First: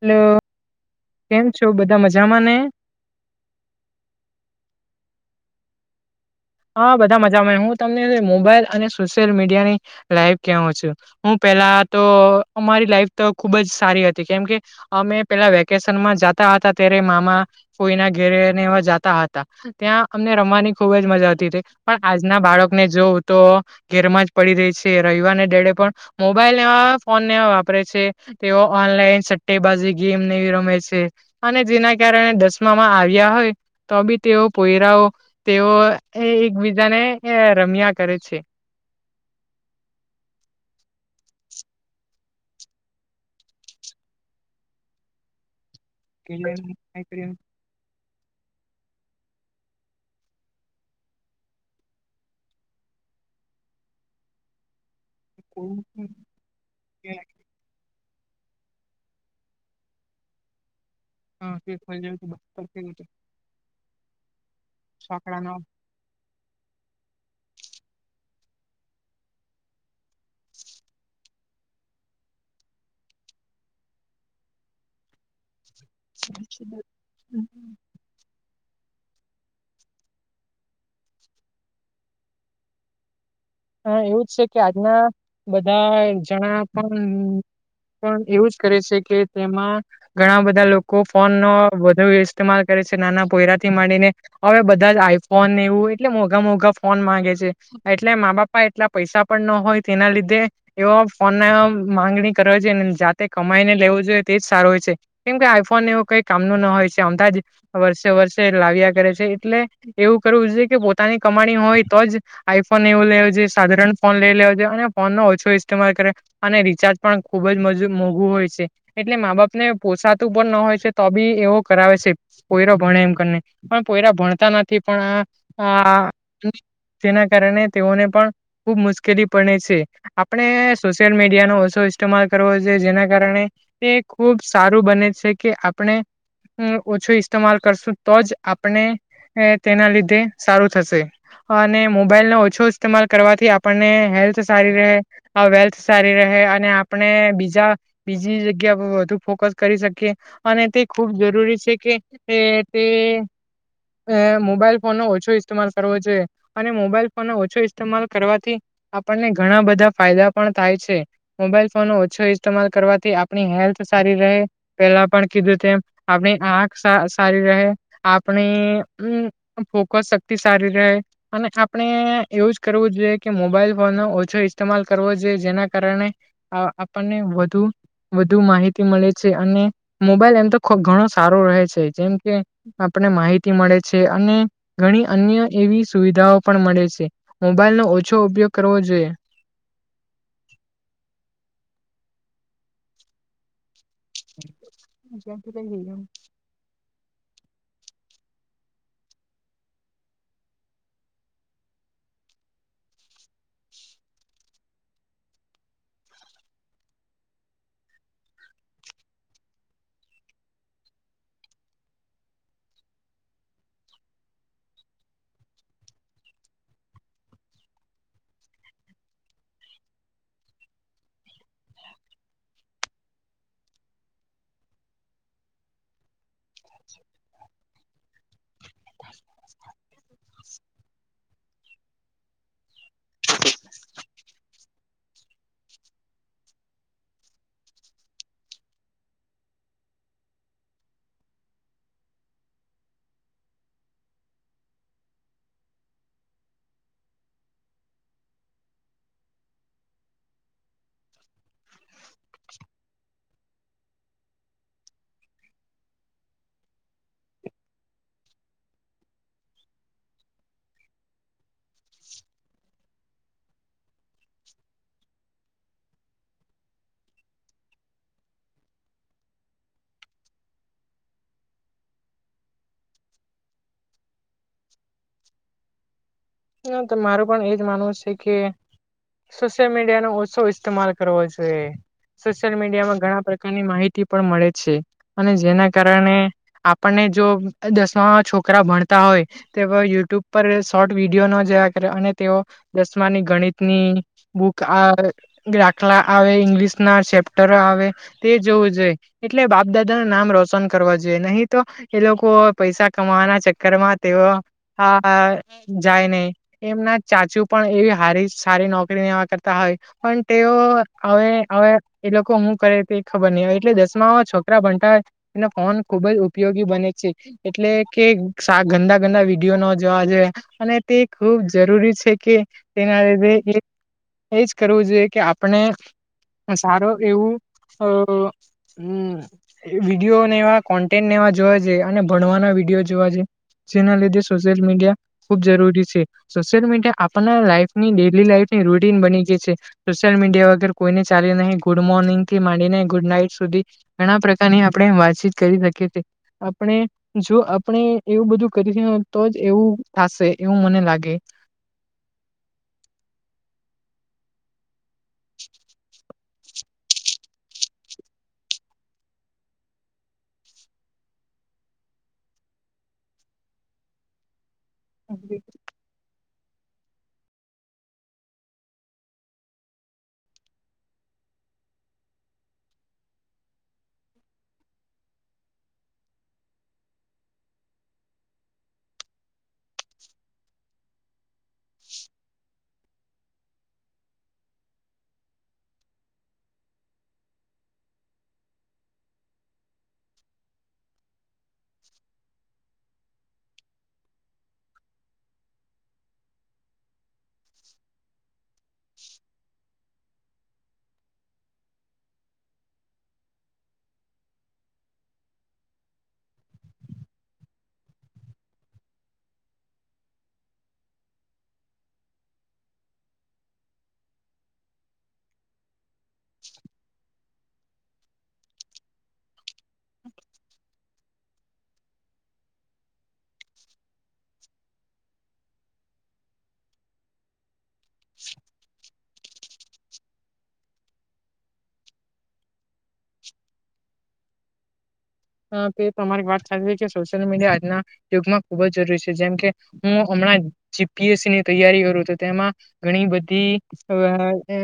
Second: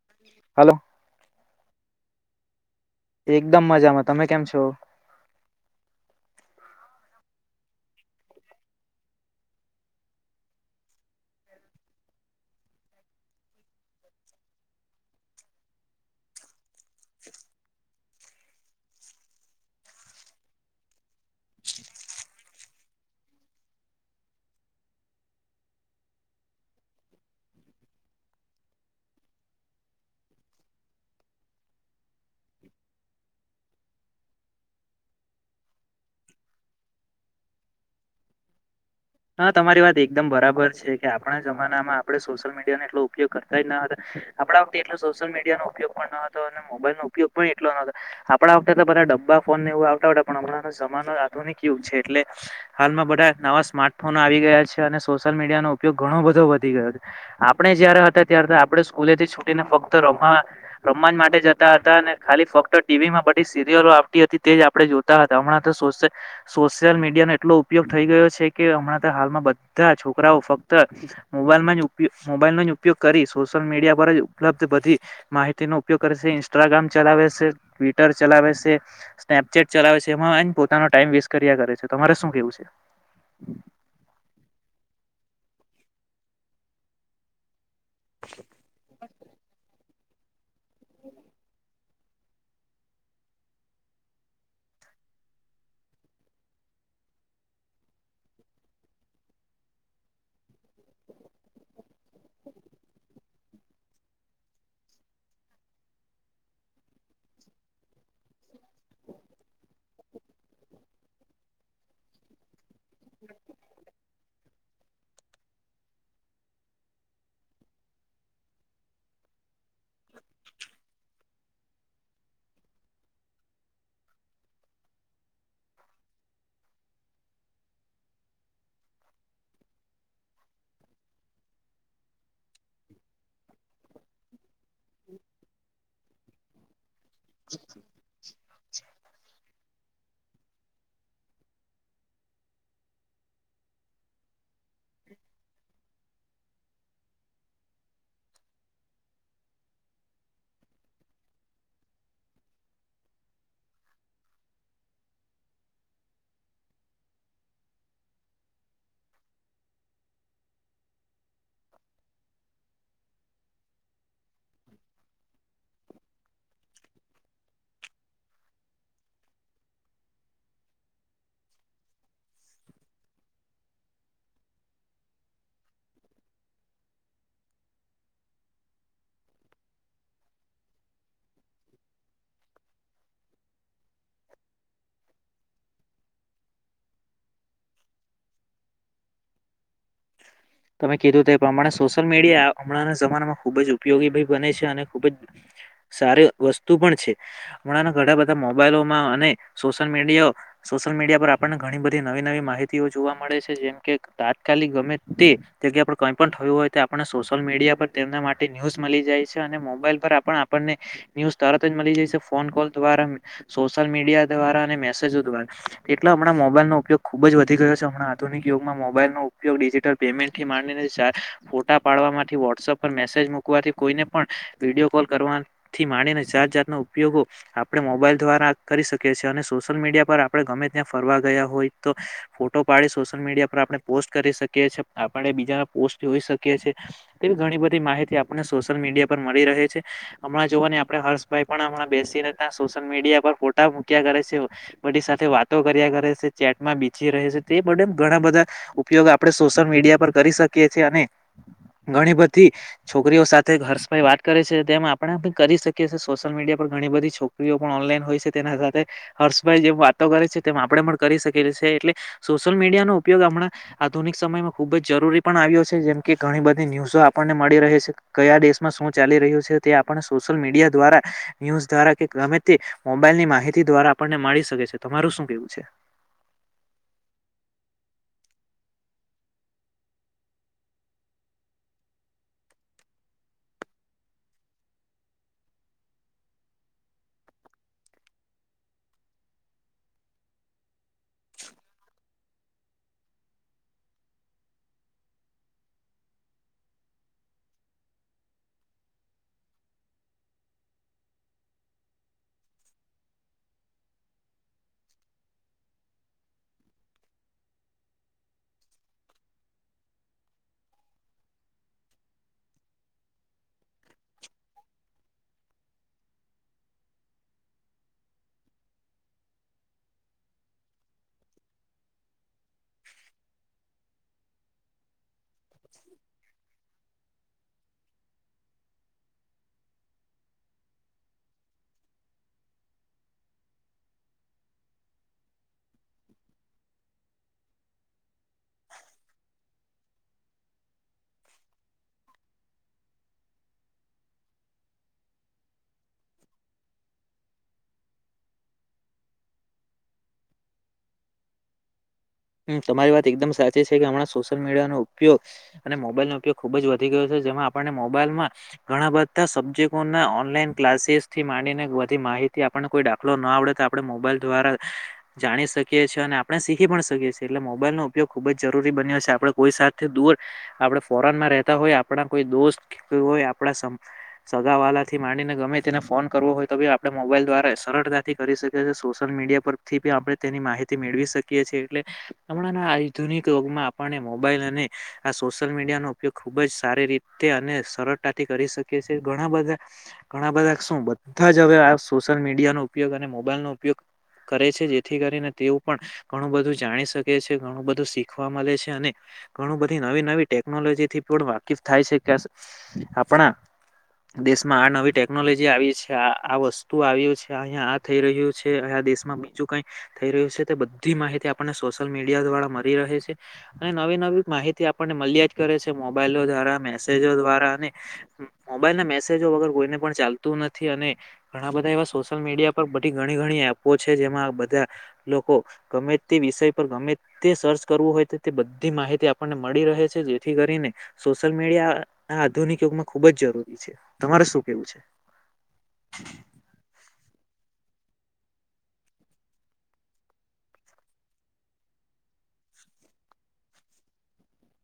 Hello hello કેમ છો બધા મજામાં ને એકદમ મજામાં તમે કેમ છો. હ બધા મજામાં હું તમને મોબાઈલ અને સોશિયલ મીડિયાની લાઈવ કેવુ છું, હું પેલા તો અમારી લાઈફ તો ખુબ જ સારી હતી કેમકે અમે પેલા વેકેશનમાં જાતા હતા તે ત્યારે મામા ફોઈના ઘેરેને એવા જતા હતા ત્યાં અમને રમવાની ખુબજ મજા આ તીતી પણ આજના બાળકને જો તો ઘેરમાં જ પડી રહી છે, રવિવાર દાળે પણ મોબલ મોબાઈલ નેવા ફોન નેવા વાપરે છે, તેઓ ઓનલાઈન સટ્ટેબાજી ગેમ નેવી રમે છે. અને જેના કારણે દસમામાં આવ્યા હોય તો બી તેઓ પોયરાઓ તેઓ એ એકબીજાને રમ્યા કરે છે. હા તમારી વાત એકદમ બરાબર છે, કે આપણા જમાનામાં આપણેે સોશિયલ મીડિયાને એટલો ઉપયોગ કરતા જ ન હતા આપણા વખતે એટલો સોશિયલ મીડિયાનો ઉપયોગ પણ ન હતો, અને મોબાઈલનો ઉપયોગ પણ એટલો ન હતો, આપણા ત્યારે તો બધા ડબ્બા ફોન નેવુ આવતા હતા પણ હમણાંનો જમાનો આધુનિક યુગ છે, એટલે હાલમાં બધા નવા સ્માર્ટ ફોન આવી ગયા છે, અને સોશિયલ મીડિયાનો ઉપયોગ ઘણો બધો વધી ગયો આપણે જયારે હ તા ત્યાર તો આપણે સ્કૂલેથી છુટીને ફક્ત રમવા રમા જ માટે જતા હતા અને ખાલી ફક્ત ટીવીમાં બધી સિરિયલો આવતી હતી. તે જ આપણે જોતા હતા હમણાં તો સોશલ સોશિયલ મીડિયાનો એટલો ઉપયોગ થઈ ગયો છે. કે હમણાં તો હાલમાં બધાં છોકરાઓ ફક્ત મોબાઈલમાં ઉપયો મોબાઈલનો જ ઉપયોગ કરી સોસ સોશિયલ મીડિયા પર જ ઉપલબ્ધ બધી માહિતીનું ઉપયોગ કરે સે ઈન્સ્ટાગ્રામ ચલાવે સે, ટ્વિટર ચલાવે સે, સ્નેપચેટ ચલાવે છે, એમાં એને પોતાનો ટાઈમ વેસ્ટ કર્યા કરે છે, તમારે શું કેવું છે? હા એવું જ છે, કે આજના બધા જણા પણ પણ એવું જ કરે છે, કે તેમાં ઘણા બધા લોકો ફોનનો વધુ ઇસ્તેમાલ કરે છે, નાના પોયરાથી માંડીને અવે બધા જ આઈફોન એવું એટલે મોઘા મોઘા ફોન માંગે છે, એટલે મા બાપ એટલા પૈસા પણ ન હોય તેના લીધે એવો ફોનના માંગણી કરે છે, જાતે ક માયને લેવું જોઈએ તેજ સારું હોય છે, કેમ કે આઈફોન એવું કઈ કામનું ના હોય છે, આમથા જ વર્ષે વર્ષે લાવ્યા કરે છે, એટલે એવું કરવું છે, કે પોતાની કમાણી હોય તો જ આઈફોન એવું લેવુ જો ફોન લઈ લેવો જોઈએ અને ફોનનો ઓછો ઇસ્તેમાલ કરે અને રિચાર્જ પણ ખુબ જ મજુ મોંઘું હોય છે. એટલે મા બાપ ને પોસાતું પણ ન હોય છે, તો બી એવો કરાવે છે, પોયરો ભણે એમ કરીને પન પો યરા ભણતા નથી પણ આ આ તેના કારણે તેઓને પણ ખુબ મુશ્કેલી પડે સે. આપણે સોશિયલ મીડિયાનો ઓછો ઇસ્માલ કરવો જોઈએ જેના કારણે તે ખુબ સારું બને છે કે આપણે અમ ઓછો ઇસ્તેમાલ કરશું તો જ આપને એ તેના લીધે સારું થશે. અને મોબાઈલ નો ઓછો ઇસ્તેમાલ કરવાથી આપણને હેલ્થ સારી રહે, વેલ્થ સારી રહે હે અને આપણે બીજા બીજી જગ્યા પર વધુ ફોકસ કરી શકીએ અને તે ખુબ જ રૂરી છે કે તે તે અ મોબાઈલ ફોન નો ઓછો ઇસ્તેમાલ કરવો જોએ અને મોબાઈલ ફોન નો ઓછો ઈસ તેમાલ કરવાથી આપણને ઘણા બધા ફાયદા પણ થાય છે. મોબાઈલ ફોન ઓછો ઈસ્તમાલ કરવાથી આપણી હેલ્થ સારી રહે પેલા પણ કીધું તેમ આપણી આંખ સા સારી રહે આપણી અમ ફોકસ શક્તિ સારી રહે અને આપણે એવું જ કરવું જોઈએ કે મોબાઈલ ફોન નો ઓછો ઇસ્તેમાલ કરવો જોઈએ. જેના કારણે અ આપણને વધુ વધુ માહિતી મળે છે અને મોબાઈલ એમ તો ઘણો સારો રહે છે. જેમ કે આપ ને માહિતી મળે છે અને ઘણી અન્ય એવી સુવિધાઓ પણ મળે છે. મોબાઈલનો ઓછો ઉપયોગ કરવો જોઈએ. તમે કીધું તે પ્રમાણે સોશિયલ મીડિયા હમણાં જમાનામાં ખુબ જ ઉપયોગી ભી બને છે અને ખુબ જ જેથી સારી વસ્તુ પણ છે. હમણાં ઘણા બધા મોબાઈલોમાં અને સોશિયલ મીડિયાઓ સોશિયલ મીડિયા પર આપણને ઘણી બધી નવી નવી માહિતીઓ જોવા મળે છે. જેમ કે તાત કાલી ગમે તે જગ્યા પણ કઈ પણ થયું હોય તો આપણને સોશિયલ મીડિયા પર તેમના માટે ન્યૂઝ મળી જાય છે મોબાઈલ પર આપણ આપણને ન્યુઝ તરત જ મળી જશે ફોન કોલ દ્વારા સોશિયલ મીડિયા દ્વાર રા ને મેસેઝો દ્વારા. એટલે હમણાં મોબાઈલનો ઉપયોગ ખુબ જ વધી ગયો છે હમણા આધુનિક યુગમાં મોબાઈલનો ઉપયોગ ડિજિટલ પેમેન્ટ થી માંડીને ફોટા પાડવામાંથી વોટ્સએપ પર મેસેજ મૂકવાથી કોઈને પણ વિડીયો કોલ કરવાથી માડીને જાત જાતનો ઉપયોગો આપણે મોબાઈલ દ્વારા કરી શકીએ છીએ અને સોશિયલ મીડિયા પર આપણે ગમે ત્યાં ફરવા ગયા હોય તો ફોટો પાડી સોશિયલ મીડિયા પર આપણે પોસ્ટ કરી શકીએ છી આપણે બીજા પોસ્ટ જોઈ શકીએ છીએ. એવી ઘણી બધી માહિતી આપને સોશિયલ મીડિયા પર મળી રહે છે હમણાં જોવાને આપણે હર્ષભાઈ પણ હમણાં બેસીને ત્યાં સોશિયલ મીડિયા પર ફોટા મૂક્યા કરે પછ સાથે વાતો કર્યા કરે છે, ચેટમાં બીસી રહે છે તે બે ઘણા બધા ઉપયોગ આપડે સોશિયલ મીડિયા પર કરી શકીએ છીએ અને ઘણી બધી છોકરીઓ સાથે હર્ષભાઈ વાત કરે છે. તેમ આપણે પણ કરી શકી છીએ સોશિયલ મીડિયા ઘણી બધી છોકરીઓ પણ ઓનલાઈન હોય છે તેના સાથે હર્ષભાઈ જેમ વાતો કરે છે તેમ આપણેે પણ કરી શક એ છે એટલે સોશિયલ મીડિયા નો ઉપયોગ હમણાં આધુનિક સમયમાં ખુબ જ જરૂરી પણ આવ્યો છે જેમ કે ઘણી બધી ન્યુઝો આપણને મળી રહે છે. કયા દેશમાં શું ચાલી રહ્યું છે તે આપણને સોશિયલ મીડિયા દ્વારા, ન્યુઝ દ્વારા કે ગમે તે મોબાઈલની માહિતી દ્વારા આપણને મળી શકે છે. તમારું શું કેવું છે? ના તો મારું પણ એજ માનવું છે કે સોશિયલ મીડિયા નો ઓછો ઇસ્તેમાલ કરવો જોઈએ. સોશિયલ મીડિયામાં ઘણા પ્રકારની માહિતી પણ મળે છે અને જેના કારણે આપણને જો દસમા છોકરા ભણતા હોય તો યુટ્યુબ પર શોર્ટ વિડીયો ને જેવા કર અને તેઓ દસમાની ગણિત ની બુક આ દાખલા આવે ઇંગલીશ ના ચેપ્ટર આવે તે જોવું જોઈએ એટલે બાપ દાદા ના નામ રોશન કરવા જે નહી તો એ લોકો પૈસા કમાવાના ચક્કર માં તેઓ આ જાય નહી. એમના ચાચુ પણ એવી હારી સારી નોકરી વા કરતા હોય પણ તેઓ હવ હવે એ લોકો હું કરે તે ખબર ની આવે એટલે દસમામાં છોકરા ભણતા હોય ને કોમ ફો ખુબ જ ઉપયોગી બને છે એટલે કે ગંદા ગંદા વિડીયો ન જોવા જોઈએ અને તે ખૂબ જરૂરી છે કે તેના લીધે એજ કરવું જોઈએ કે આપણે સારું એવું અ વિડીયો ને વા કોન્ટેન્ટ ને વા જોવા જોયે અને ભણવાના વિડીયો જોવા જેના લીધે સોશિયલ મીડિયા ખૂબ જરૂરી છે. સોશિયલ મીડિયા આપ લાઈફની ડેલી લાઈફની રૂટીન બની ગઈ છે. સોશિલ મીડિયા વગર કોઈને ચાલ્યું નહીં ગુડ મોર્નિંગ થી માંડી ન ગુડ નાઈટ સુધી ઘણા પ્રકારની આપણે વા ચિત કરી નાખીએ કે આપણે જો આપણે એવું બધું કરી રહ્યા તો જ એવું થશે એવું મને લાગે. હ તમારી વાત એકદમ સાચી છે કે હમણાં સોશિયલ મીડિયાનો ઉપયોગ અને મોબાઈલનો ઉપયોગ ખુબ જ વધી ગયો છે. જેમાં આપણને મોબાઈલમાં ઘણા બધા સબ્જેક્ટો ઓનલાન ક્લાસીસ થી માંને વધી તે થી આપણને કોઈ દાખલો ના આવડે તો આપણે મોબાઈલ દ્વારા જાણી શકીએ છીએ અને આપણે સીખી પણ શકીએ છે એટલે મોબાઈલ ન ઉપયોગ ખુબ જ જરૂરી બન્યો છે આપણે કોઈ સાથી દૂર આપણે ફોરનમાં રહેતા હોય આપણા કોઈ દોસ્ત કેવુ હોય આપ સગા વાળલા થી માંડીને ગમે તેને ફોન કરવો હોય તો ભી આપણે મોબાઈલ મોબાઈલ દ્વારા સરળતાથી કરી શકે છીએ સોશિયલ મીડિયા પરથી બી આપણે તેની માહિતી મેળવી શકીએ છીએ એટલે હમણાં ના આધુનિક યોગમાં આપને મોબાઈલ અને આ સોશિયલ મીડિયા નો ઉપયોગ ખુબ જ સારી રીતે અને સરળતાથી કરી શકીએ છીએ ઘણા બધા ઘણા બધા શું બધા જ હવે આ સોશિયલ મીડિયા નો ઉપયોગ અને મોબાઈલ નો ઉપયોગ કરે છે જેથી કરીને તેઓ પણ ઘણું બધું જાણી શકે છે ઘણું બધું શીખવા મળે છે અને ઘણું બધી નવી નવી ટેકનોલોજી થી પણ વાકીફ થાય છે કે આપણા દેશમાં આ નવી ટેકનોલોજી આવી છે આ આ વસ્તુ આવ્યું છે અહિયાં આ થઈ રહ્યું છે અ દેશમાં બીજું કઈ થઈ રહ્યું છે તે બધી માહિતી આપ આપને સોશિયલ મીડિયા દ્વારા મળી રહે છે ને નવી નવી માહિતી આપણને મળલ્યા જ કરે છે. મોબાઈલો દ્વારા મેસેજો દ્વારા અને મોબાઈલ ના મેસેજો વગર કોઈ ને પણ ચાલતું નથી અને ઘણા બધા એવા સોશિયલ મીડિયા પર બધી ઘણી ઘણી એપો છે જેમાં બધા લોકો ગમે તે વિષય પર ગમે તે સર્ચ કરવું હોય તો તે બધી માહિતી આપણને મળી રહે છે જેથી કરીને સોશિયલ મીડિયા આ આધુનિક યુગમાં ખુબ જ જરૂરી છે તમારે શું કેવું છે. હા તે તમારી વાત સાચવી છે. સોશિયલ મીડિયા આજના યુગમાં ખુબ જરૂરી છે જેમકે હું હમણાં જી પી એસ સી ની તૈયારી કરું કરું છું તેમાં ઘણી બધી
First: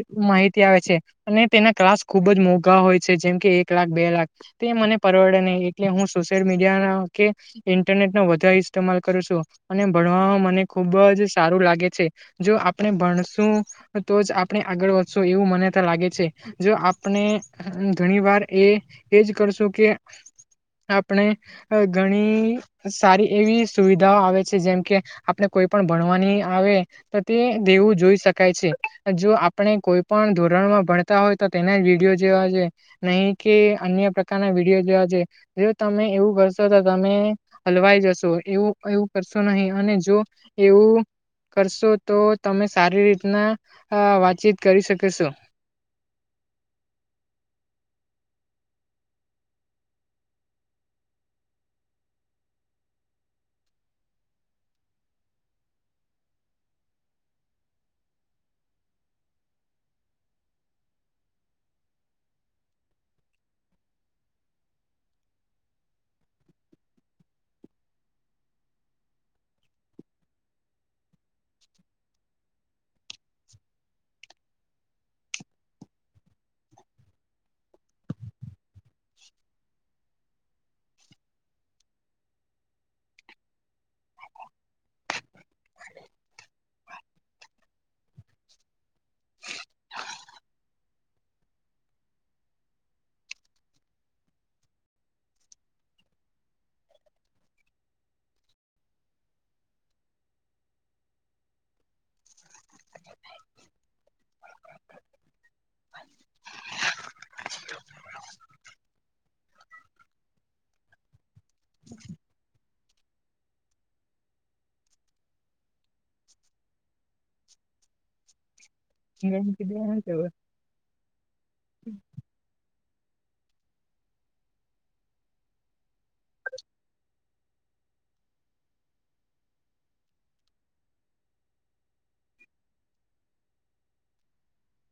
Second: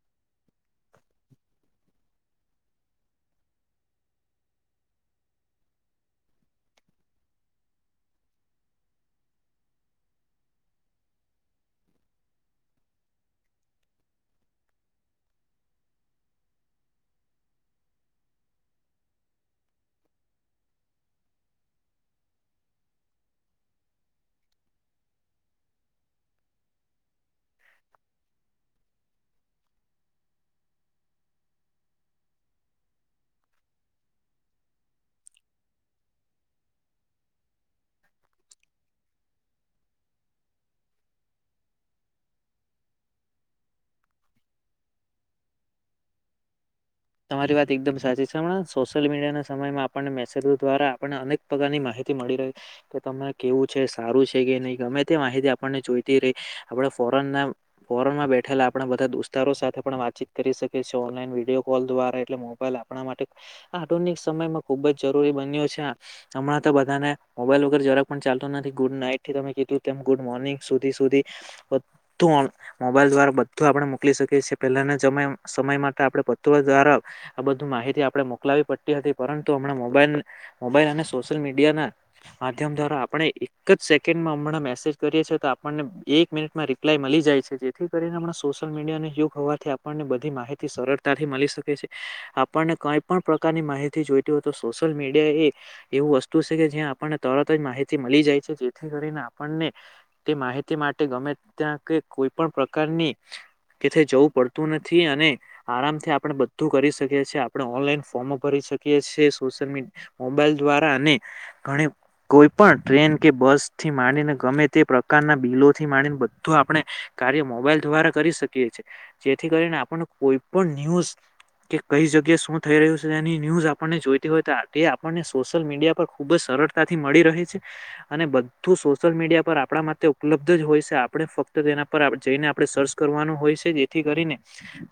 [unintelligible] માહિતી આવે છે અને તેના ક્લાસ ખુબ જ મોંઘા હોય છે જેમ કે એક લાખ બે લાખ તે મને પરવડે નહીં એટલે હું સોશિયલ મીડિયા કે ઇન્ટરનેટ નો વધારે ઇસ્તેમાલ કરું છું. અને ભણવાવામાં મને ખુબ જ સારું લાગે છે જો આપણે ભણશું તો જ આપણે આગળ વધશો એવું મનેતા લાગે છે જો આપણે ઘણી વાર એ એજ કરશું કરશું કે આપણે ઘણી સારી એવી સુવિધાઓ આવે છે જેમ કે આપણે કો કોઈ પણ ભણવાની આવે તો તે દેવું જોઈ શકાય છે જો આપણે કોઈ પણ ધોરણ ઘર માં ભણતા હોય તો તેના જ વિડીયો જેવા છે નહી કે અન્ય પ્ર પ્રકાર ના વિડીયો જોવા છે જો તમે એવું કરશો તો તમે હલવાઈ જશો એવું એવું કરશો નહી અને જો એવું કરશો તો તમે સારી રીતના આ વાતચીત કરી શકશો. [inaudible] તમારી વાત એકદમ સાચી છે હમણાં સોશિયલ મીડિયાના સમયમાં આપણને મેસેજો દ્વારા આપણને અનેક પ્રકારની માહિ તી મળી રહી કે તમને કેવું છે સારું છે કે નહીં ગમે તે માહિતી આપણને જોઈતી રહી આપણ ફો ફોરન ફોરનમાં બેઠેલા આપણે બધા દુસ્તારો સાથે પણ વાતચીત કરી શકશો અને વિડીયો કોલ દ્વારા એટલે મોબાઈલ આપણા માટે આધુનિક સમયમાં ખૂબ જ જરૂરી બન્યો છે હમણાં તો તો બધાને મોબાઈલ વગર જરાક પણ ચાલતું નથી ગુડ નાઈટ થી તમે કીધું તેમ ગુડ મોર્નિંગ સુધી સુધી બધું આમ મોબાઈલ દ્વારા બધું આપડે મોકલી શકીએ છીએ પેલાન જમ્યા સમય માટે આપડે બા [unintelligible] દ્વારા આ બધું માહિતી આપણે મોકલાવી પડતી હતી પરંતુ હમણા મોબાઈલ મોબાઈલ અને સોશિયલ મીડિયાના આદ્યમ દ્વારા આપણે એક જ સેકન્ડમાં હણાં મેસેજ કરીએ છીએ તો આપને એક મી મિનિટમાં રિપ્લાય મળી જાય છે જેથી કરીને પણ સોશિયલ મીડિયાને યુગ હોવાથી આપણને બધી માહિતી સરળ તાથી મળી શકે છે આપણને કઈ પણ પ્રકારની માહિતી જોઈતી હો તો સોશિયલ મીડિયા એ એવું વસ્તુ છે કે જ્યાં આપણને તરત જ માહિતી મળી જાય છે જેથી કરીને આપણને તે માહિતી માટે ગમે ત્યાં કે કોઈ પણ પ્રકારની કે જવું પડતું નથી અને આરામથી આપણે બધું કરી શકીએ છે, આપણે ઓનલાઈન ફોમો ભરી શકીએ છે, સોશિયલ મ મોબાઈલ દ્વારા અને કોઈ પણ ટ્રેન કે બસ થી માંડીને ગમે તે પ્રકારના બિલો થીને માળીન બધું આપણે કાર્ય મોબાઈલ દ્વારા કરી શકીએ છે, જેથી કરીને આપણને કોઈ પણ ન્યૂઝ કે કઈ જગ્યા એ શું થઈ રહ્યું છે તેની ન્યૂઝ આપણને જોઈતી હોય તો તે આપણને સોશલ મીડિયા પર ખૂબ જ સરળતાથી મળી રહે છે. અને બધું સોશલ મીડિયા પર આપણા માટે ઉપલબ્ધ જ હોય છે, આપણે ફક્ત તેના પર આ જઈને આપડે સર્ચ કરવાનું હોય છે જેથી કરીને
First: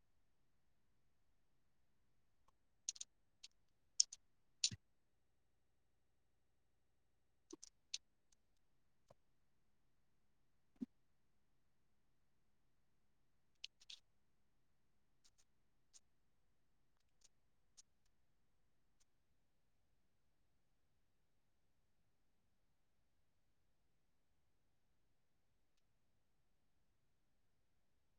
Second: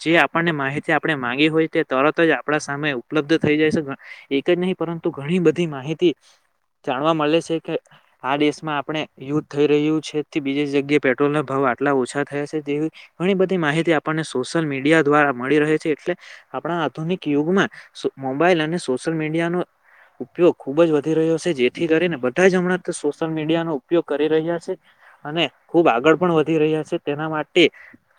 જે આ પણને માહિતી આપણે માંગી હોય તે તરત જ આપણા સામે ઉપલબ્ધ થઈ જાય છે. ઘ એક જ નહીં પરંતુ ઘ ણી બધી માહિતી જાણવા મલે છે કે આ દેશમાં આપણે યુદ્ધ થઈ રહ્યું છે થી બીજી જગ્યાએ પેટ્રોલ ના ભાવ આટલા ઓછા થયા છે, તેવી ઘણી બધી માહિતી આપણને સોશલ મીડિયા દ્વારા મળી રહે છે એટલે આપણા આધુનિક યુગમાં સુ મોબાઈલ અને સોશલ મીડિયાનો ઉપયોગ ખૂબ જ વધી રહ્યો છે જેથી કરીને બધાએ જ હમણાં તો સોશલ મીડિયાનો ઉપયોગ કરી રહ્યા છે. અને ખુબ આગળ પણ વધી રહ્યા છે તેના માટે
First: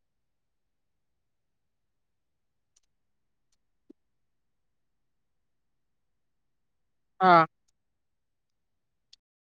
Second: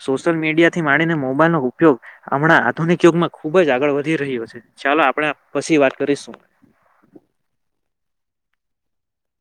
સોશલ મીડિયા થી માણીને મોબાઈલ નો ઉપયોગ હમણાં આધુનિક યુગમાં ખુબ જ આગળ વધી રહ્યો છે. ચાલો આપણે પછી વાત કરીશું. હા